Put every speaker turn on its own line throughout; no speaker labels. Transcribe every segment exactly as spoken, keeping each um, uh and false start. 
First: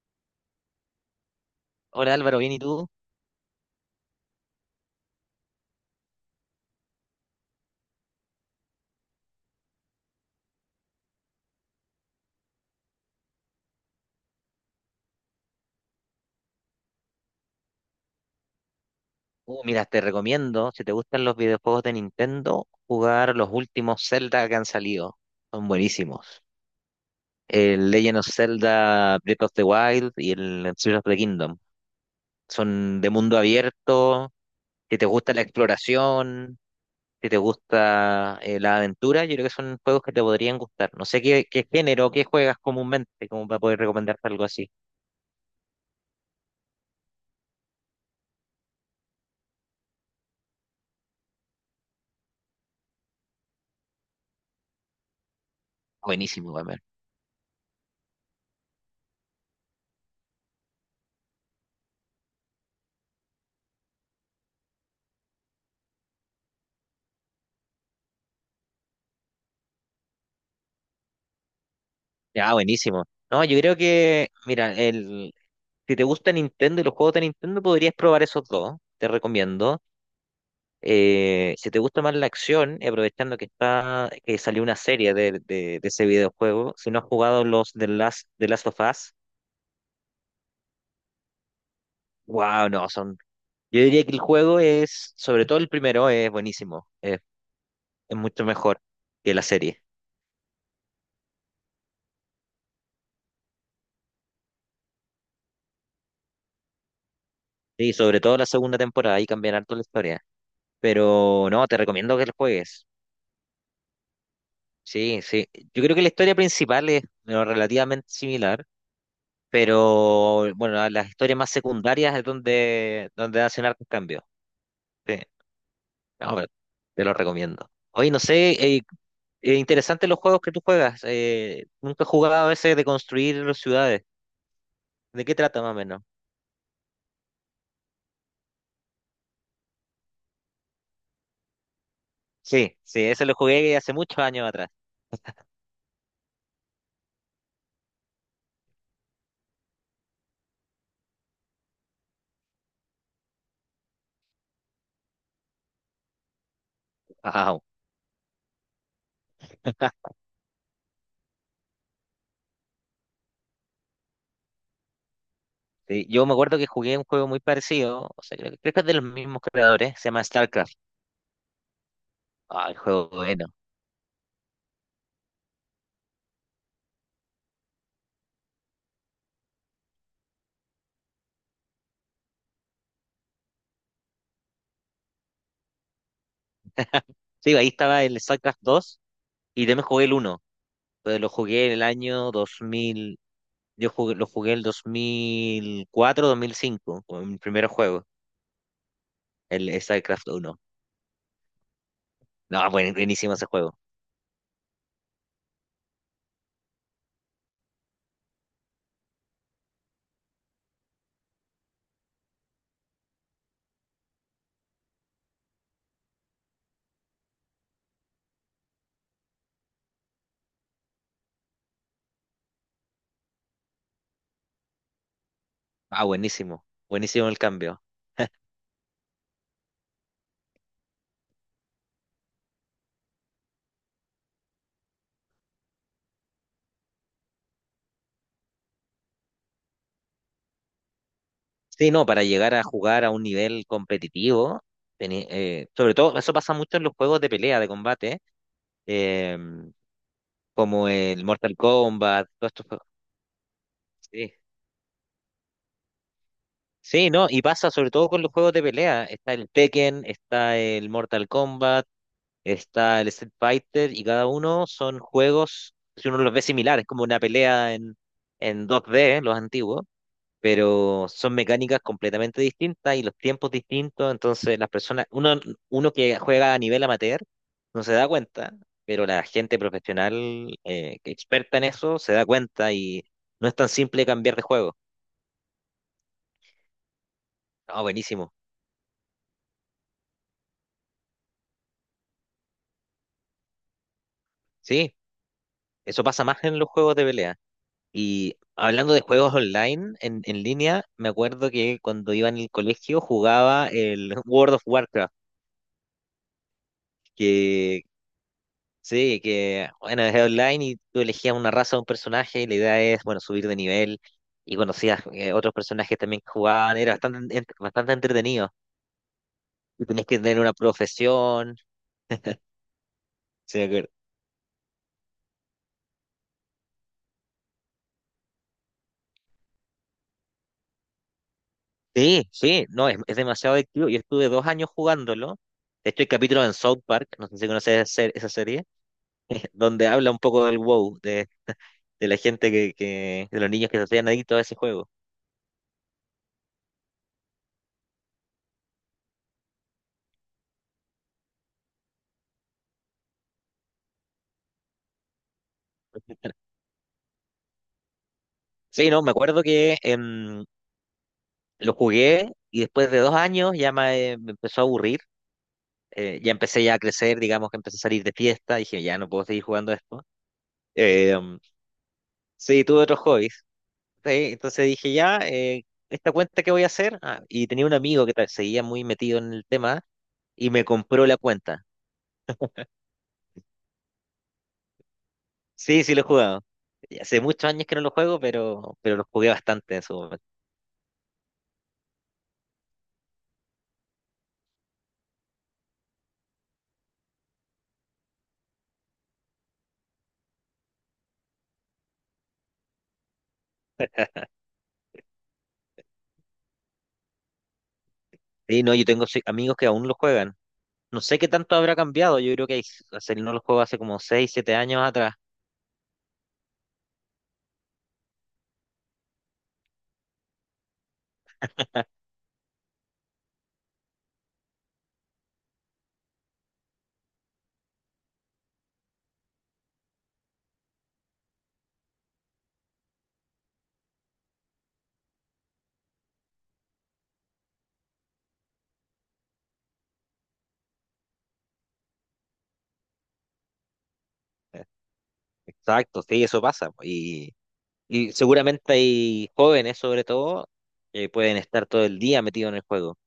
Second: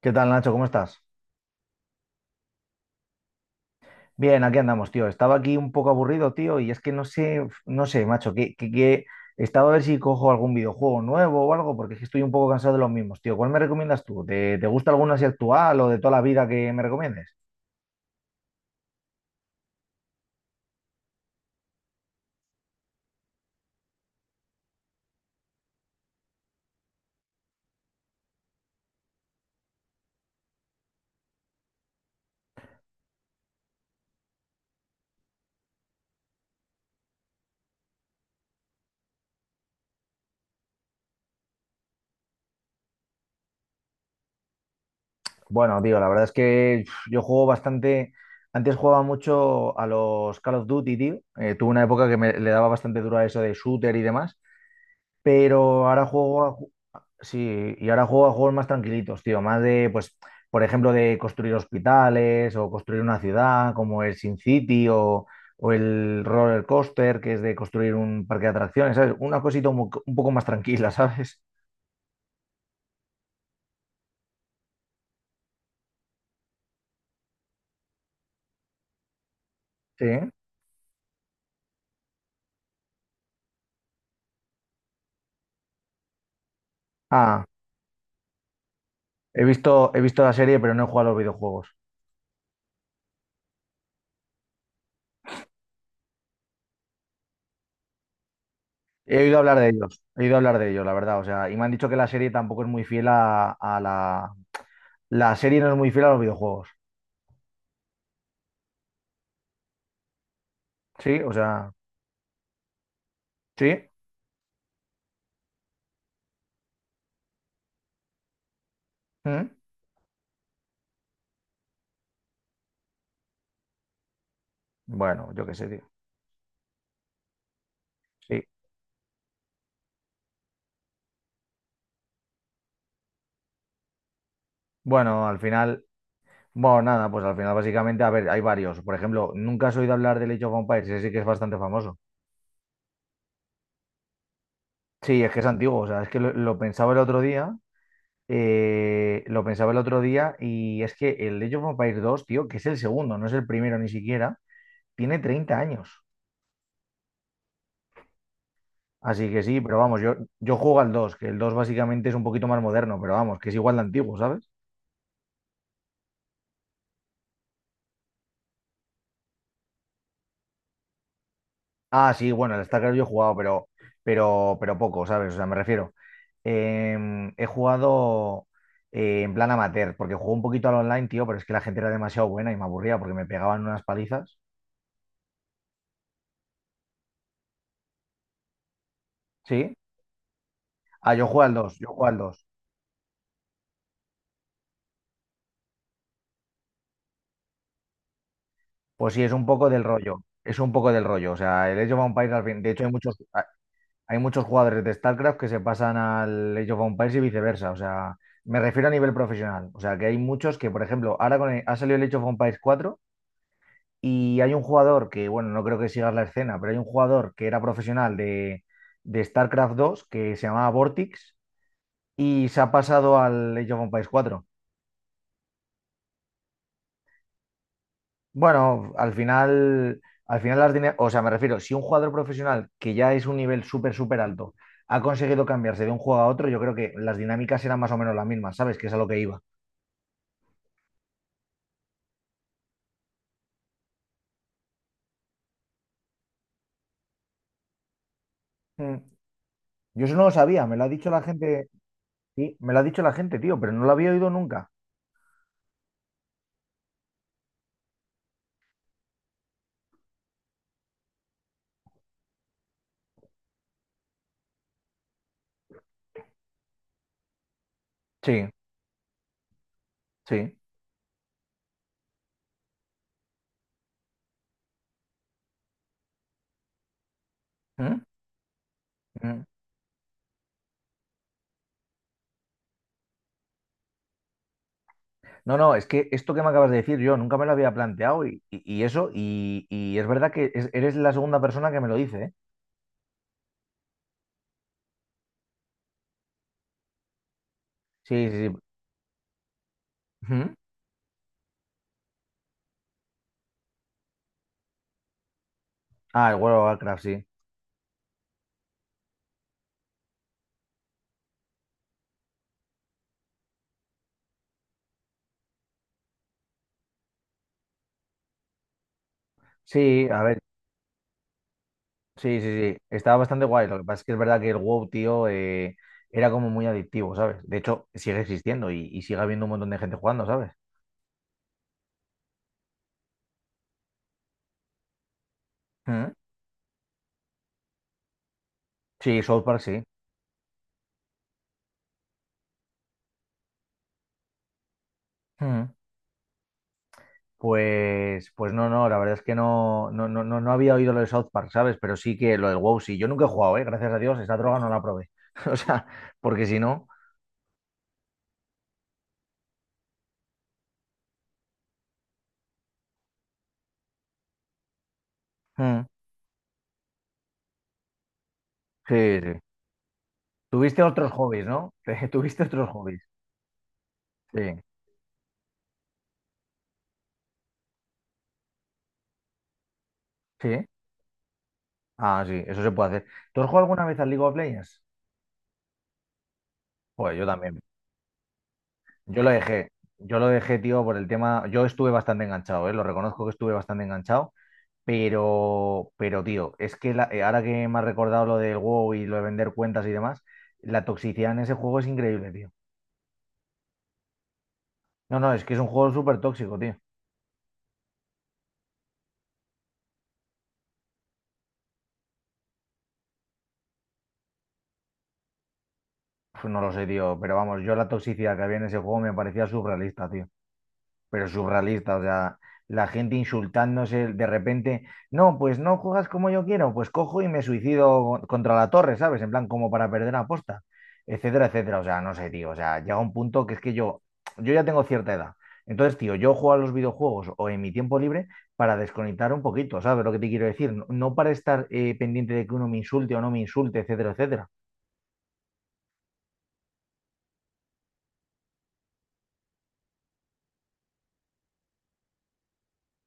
¿Qué tal, Nacho? ¿Cómo estás?
Hola Álvaro, ¿bien y tú?
Bien, aquí andamos, tío. Estaba aquí un poco aburrido, tío, y es que no sé, no sé, macho, que, que, que- estaba a ver si cojo algún videojuego nuevo o algo, porque es que estoy un poco cansado de los mismos, tío. ¿Cuál me recomiendas tú? ¿Te, te gusta alguno así actual o de toda la vida que me recomiendes?
Uh, mira, te recomiendo, si te gustan los videojuegos de Nintendo, jugar los últimos Zelda que han salido. Son buenísimos. El Legend of Zelda Breath of the Wild y el Tears of the Kingdom. Son de mundo abierto. Si te gusta la exploración, si te gusta eh, la aventura, yo creo que son juegos que te podrían gustar. No sé qué, qué, género, qué juegas comúnmente, como para poder recomendarte algo así.
Bueno, tío, la verdad es que uf, yo juego bastante. Antes jugaba mucho a los Call of Duty, tío. Eh, tuve una época que me, le daba bastante duro a eso de shooter y demás. Pero ahora
Buenísimo,
juego.
Gamer.
Sí, y ahora juego a juegos más tranquilitos, tío, más de, pues, por ejemplo, de construir hospitales o construir una ciudad, como el Sin City o, o el Roller Coaster, que es de construir un parque de atracciones, ¿sabes? Una cosita un, mo- un poco más tranquila, ¿sabes?
Ah, buenísimo. No, yo creo que, mira, el, si te gusta Nintendo y los juegos de Nintendo, podrías probar esos dos, te recomiendo.
Sí.
Eh, si te gusta más la acción, y aprovechando que está, que salió una serie de, de- de ese videojuego, si no has
Ah,
jugado los de Last, de Last of Us.
he visto, he visto la serie, pero no he jugado a los videojuegos.
Wow, no, son. Yo diría que el juego es, sobre todo el primero, es buenísimo, es, es mucho mejor
He
que
oído
la
hablar de
serie.
ellos, he oído hablar de ellos, la verdad, o sea, y me han dicho que la serie tampoco es muy fiel a, a la... La serie no es muy fiel a los videojuegos,
Sí, sobre todo la segunda temporada, ahí cambian harto la historia.
¿sí? O
Pero no,
sea,
te recomiendo que lo juegues.
¿sí?
Sí, sí. Yo creo que la historia principal es bueno, relativamente similar,
¿Mm?
pero bueno, a las historias más secundarias es donde, donde, hacen hartos cambios. Sí,
Bueno, yo qué sé, tío.
no, pero te lo recomiendo. Oye, no
Sí.
sé, eh, eh, interesante los juegos que tú juegas. eh, nunca he jugado a ese de construir las ciudades. ¿De
Bueno,
qué
al
trata más o
final,
menos?
bueno, nada, pues al final básicamente, a ver, hay varios. Por ejemplo, nunca has oído hablar del Age of Empires, ese sí que es bastante famoso.
Sí, sí, ese lo jugué hace muchos años atrás.
Sí, es que es antiguo, o sea, es que lo, lo pensaba el otro día, eh, lo pensaba el otro día y es que el Age of Empires dos, tío, que es el segundo, no es el primero ni siquiera, tiene treinta años.
Wow.
Así que sí, pero vamos, yo, yo juego al dos, que el dos básicamente es un poquito más moderno, pero vamos, que es igual de antiguo, ¿sabes?
Sí, yo me acuerdo que jugué un juego muy parecido, o sea, creo, que creo que es de los mismos creadores, se llama StarCraft.
Ah, sí, bueno, el
Ah, el
StarCraft yo he
juego
jugado,
bueno.
pero, pero, pero poco, ¿sabes? O sea, me refiero. Em, he jugado eh, en plan amateur, porque jugué un poquito al online, tío, pero es que la gente era demasiado buena y me aburría porque me pegaban unas palizas.
Sí, ahí estaba el StarCraft dos y
¿Sí?
también jugué el uno.
Ah,
Entonces
yo
lo
juego al
jugué en
dos,
el
yo juego al
año.
dos.
Yo jugué, lo jugué el dos mil cuatro, dos mil cinco, con mi primer juego,
Pues sí, es un poco
el
del rollo.
StarCraft
Es
uno.
un poco del rollo. O sea, el Age of Empires al fin.
No,
De hecho, hay
buen-
muchos,
buenísimo
ha-
ese juego.
hay muchos jugadores de StarCraft que se pasan al Age of Empires y viceversa. O sea, me refiero a nivel profesional. O sea, que hay muchos que, por ejemplo, ahora con el- ha salido el Age of Empires cuatro. Y hay un jugador que, bueno, no creo que sigas la escena, pero hay un jugador que era profesional de, de StarCraft dos que se llamaba Vortex y se ha pasado al Age of Empires cuatro.
Ah, buenísimo. Buenísimo el cambio.
Bueno, al final, al final las dine- o sea, me refiero, si un jugador profesional que ya es un nivel súper, súper alto ha conseguido cambiarse de un juego a otro, yo creo que las dinámicas eran más o menos las mismas, ¿sabes? Que es a lo que iba.
Sí, no, para llegar a jugar a un nivel competitivo, tení- eh, sobre todo, eso pasa mucho en los juegos de pelea, de combate,
Mm.
eh,
Yo eso no lo sabía, me lo ha
como
dicho la
el Mortal
gente,
Kombat, todos
sí,
estos
me lo ha
juegos.
dicho la gente, tío, pero no lo había oído
Sí.
nunca.
Sí, no, y pasa sobre todo con los juegos de pelea. Está el Tekken, está el Mortal Kombat, está el Street Fighter y cada uno son juegos, si uno los ve similares, como una pelea en,
Sí,
en dos D, los antiguos,
sí.
pero son mecánicas completamente distintas y los tiempos distintos, entonces las personas, uno, uno que juega a nivel amateur no se
¿Mm?
da cuenta, pero la
Mm.
gente profesional eh, que experta en eso se da cuenta y no es tan simple cambiar de juego.
No, no, es que esto que me acabas de decir yo nunca me lo había
Ah,
planteado
buenísimo.
y, y- y eso, y, y es verdad que es- eres la segunda persona que me lo dice, ¿eh?
Sí, eso pasa más en los juegos de pelea.
Sí,
Y
sí, sí.
hablando de juegos online, en, en,
Ujú.
línea, me acuerdo que cuando iba en el colegio jugaba el World of Warcraft,
Ah, el World of Warcraft, sí.
que sí, que bueno, es online y tú elegías una raza o un personaje y la idea es, bueno, subir de nivel, y conocías eh, otros personajes también que jugaban, era bastante, en- bastante entretenido. Y tenías
Sí,
que
a
tener
ver,
una profesión.
sí, sí, sí. Estaba bastante
Sí, me
guay. Lo que
acuerdo.
pasa es que es verdad que el WoW, tío, eh, era como muy adictivo, ¿sabes? De hecho, sigue existiendo y, y sigue habiendo un montón de gente jugando, ¿sabes?
Sí, sí, no, es, es, demasiado adictivo. Yo estuve dos años jugándolo. De hecho, hay
Ujú.
capítulos en South Park, no sé si conoces esa ser- esa serie
Sí, South Park, sí.
donde habla un poco del WoW, de de la gente que, que, de los niños que se hacían adictos a ese juego.
Ujú. Pues, pues no, no, la verdad es que no, no, no, no no había oído lo de South Park, ¿sabes? Pero sí que lo del WoW sí. Yo nunca he jugado, ¿eh? Gracias a Dios, esa droga no la probé. O sea, porque si no.
Sí, no, me acuerdo que em, lo jugué y después de dos años ya me, eh, me empezó a aburrir.
Mm,
eh, ya empecé ya a crecer, digamos que empecé a salir de fiesta. Dije, ya no
sí,
puedo
sí.
seguir jugando esto.
Tuviste
Eh,
otros
em,
hobbies, ¿no? Tuviste
sí,
otros
tuve otros
hobbies.
hobbies. Sí,
Sí,
entonces dije, ya, eh, ¿esta cuenta qué voy a hacer? Ah, y tenía un amigo que ta- seguía muy metido en el tema y me
sí.
compró la cuenta.
Ah, sí, eso se puede hacer. ¿Tú has jugado alguna vez al League of Legends?
Sí, sí lo he jugado. Y
Pues
hace
yo
muchos
también.
años que no lo juego, pero, pero lo
Yo
jugué
lo dejé.
bastante en su
Yo
momento.
lo dejé, tío, por el tema. Yo estuve bastante enganchado, ¿eh? Lo reconozco que estuve bastante enganchado. Pero, pero tío, es que la- eh, ahora que me has recordado lo del WoW y lo de vender cuentas y demás, la toxicidad en ese juego es increíble, tío. No, no, es que es un juego súper tóxico, tío.
Sí, no, yo tengo sí, amigos que aún lo juegan. No sé qué tanto habrá cambiado. Yo creo que hace- no los juegos hace como seis siete años atrás.
Pues no lo sé, tío, pero vamos, yo la toxicidad que había en ese juego me parecía surrealista, tío. Pero surrealista, o sea, la gente insultándose de repente, no, pues no juegas como yo quiero, pues cojo y me suicido contra la torre, ¿sabes? En plan, como para perder la posta, etcétera, etcétera, o sea, no sé, tío, o sea, llega un punto que es que yo, yo ya tengo cierta edad. Entonces, tío, yo juego a los videojuegos o en mi tiempo libre para desconectar un poquito, ¿sabes lo que te quiero decir? No, no para estar eh, pendiente de que uno me insulte o no me insulte, etcétera, etcétera.
Eh, Exacto, sí, eso pasa, po. Y, y seguramente hay jóvenes, sobre todo, que pueden estar todo el día metidos en el juego.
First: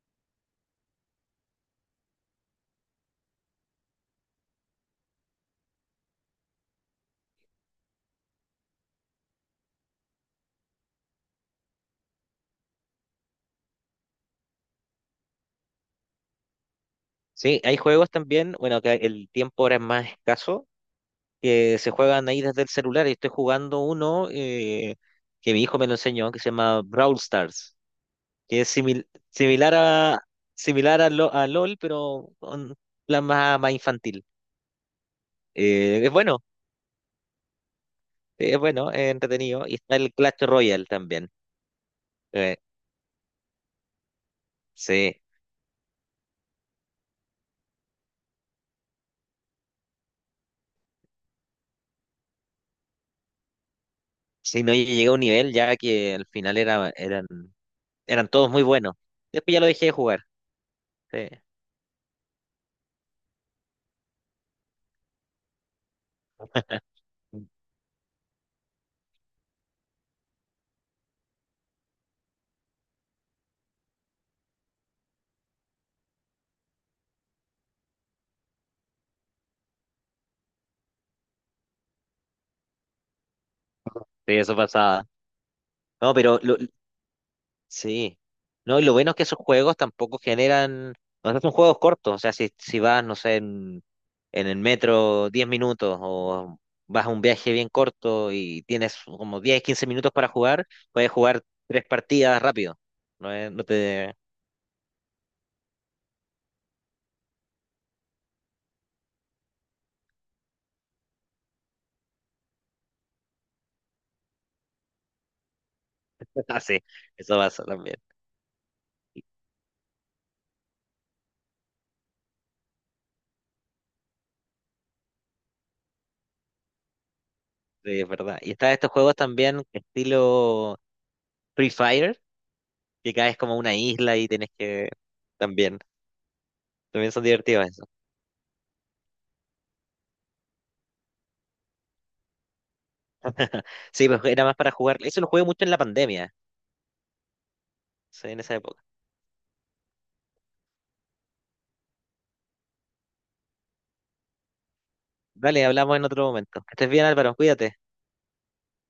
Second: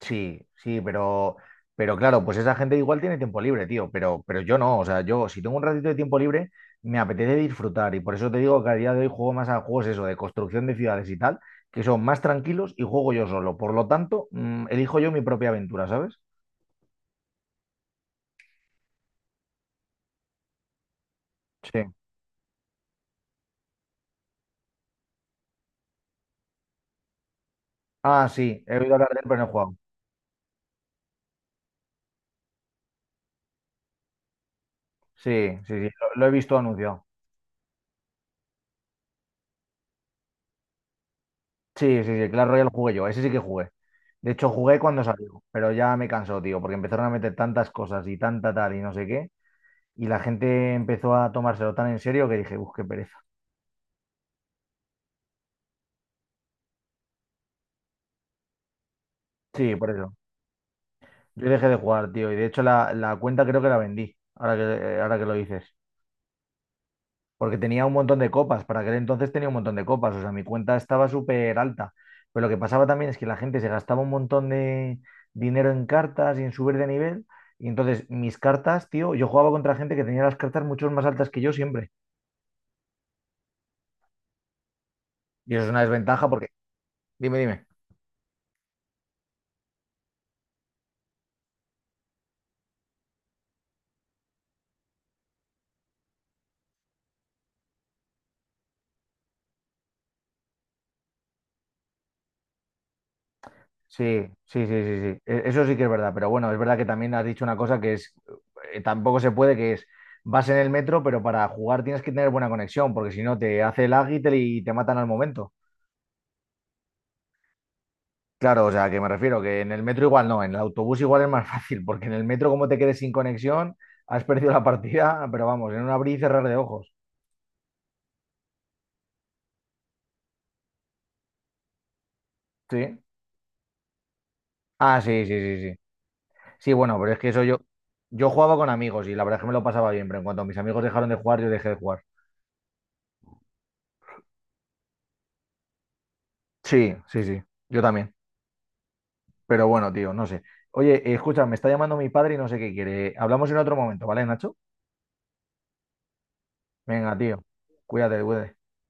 Sí, sí, pero, pero claro, pues esa gente igual tiene tiempo libre, tío, pero, pero yo no, o sea, yo si tengo un ratito de tiempo libre, me apetece disfrutar y por eso te digo que a día de hoy juego más a juegos eso, de construcción de ciudades y tal, que son más tranquilos y juego yo solo. Por lo tanto, mm, elijo yo mi propia aventura, ¿sabes?
Sí, hay juegos también, bueno, que el tiempo ahora es más escaso, que se
Sí.
juegan ahí desde el celular. Y estoy jugando uno eh, que mi hijo me lo enseñó, que se llama Brawl Stars,
Ah,
que
sí,
es
he oído
simil-
hablar de él, pero no he
similar
jugado.
a, similar a, Lo- a LOL, pero con plan más, más infantil.
Sí, sí, sí,
Eh, es
lo, lo he
bueno.
visto anunciado.
Sí, es bueno, es entretenido. Y está el Clash Royale también.
Sí, sí, sí, Clash
Eh,
Royale jugué yo, ese sí que jugué. De hecho, jugué cuando
sí,
salió, pero ya me cansó, tío, porque empezaron a meter tantas cosas y tanta tal y no sé qué, y la gente empezó a tomárselo tan en serio que dije, uff, qué pereza.
sí, no, yo llegué a un nivel ya que al final era, eran, eran todos muy buenos. Después ya lo
Sí,
dejé
por
de
eso.
jugar. Sí,
Yo dejé de jugar, tío. Y de hecho la, la cuenta creo que la vendí, ahora que, eh, ahora que lo dices.
sí,
Porque tenía un montón de copas. Para aquel entonces tenía un montón de copas. O sea, mi cuenta estaba súper alta. Pero lo que pasaba también es que la gente se gastaba un montón de dinero en cartas y en subir de nivel. Y entonces mis cartas, tío, yo jugaba contra gente que tenía las cartas mucho más altas que yo siempre.
eso pasaba.
Y eso es una
No,
desventaja
pero
porque...
lo-
Dime, dime.
sí. No, y lo bueno es que esos juegos tampoco generan. O sea, son juegos cortos. O sea, si, si vas, no sé, en, en, el metro diez minutos, o vas a un viaje bien corto y tienes como diez quince minutos para jugar, puedes jugar tres partidas rápido. No, es- no te.
Sí, sí, sí, sí, sí. E- Eso sí que es verdad, pero bueno, es verdad que también has dicho una cosa que es, eh, tampoco se puede, que es, vas en el metro, pero para jugar tienes que tener buena conexión, porque si no te hace el y te, y te matan al momento.
Ah, sí, eso pasa también.
Claro, o sea, que me refiero, que en el metro igual no, en el autobús igual es más fácil, porque en el metro como te quedes sin conexión, has perdido la partida, pero vamos, en un abrir y cerrar de ojos.
Sí, es verdad. Y están estos juegos también estilo Free Fire,
Sí.
que caes como a una isla y tienes que...
Ah, sí, sí, sí,
También,
sí. Sí, bueno, pero
también
es
son
que eso yo,
divertidos eso.
yo jugaba con amigos y la verdad es que me lo pasaba bien, pero en cuanto mis amigos dejaron de jugar, yo dejé de jugar.
Sí, pues era más para jugar. Eso lo jugué mucho en la pandemia,
Sí, sí, sí, yo también.
sí, en esa época.
Pero bueno, tío, no sé. Oye, eh, escucha, me está llamando mi padre y no sé qué quiere. Hablamos en otro momento, ¿vale, Nacho?
Vale, hablamos en otro momento. Que estés bien,
Venga,
Álvaro,
tío.
cuídate.
Cuídate, cuídate.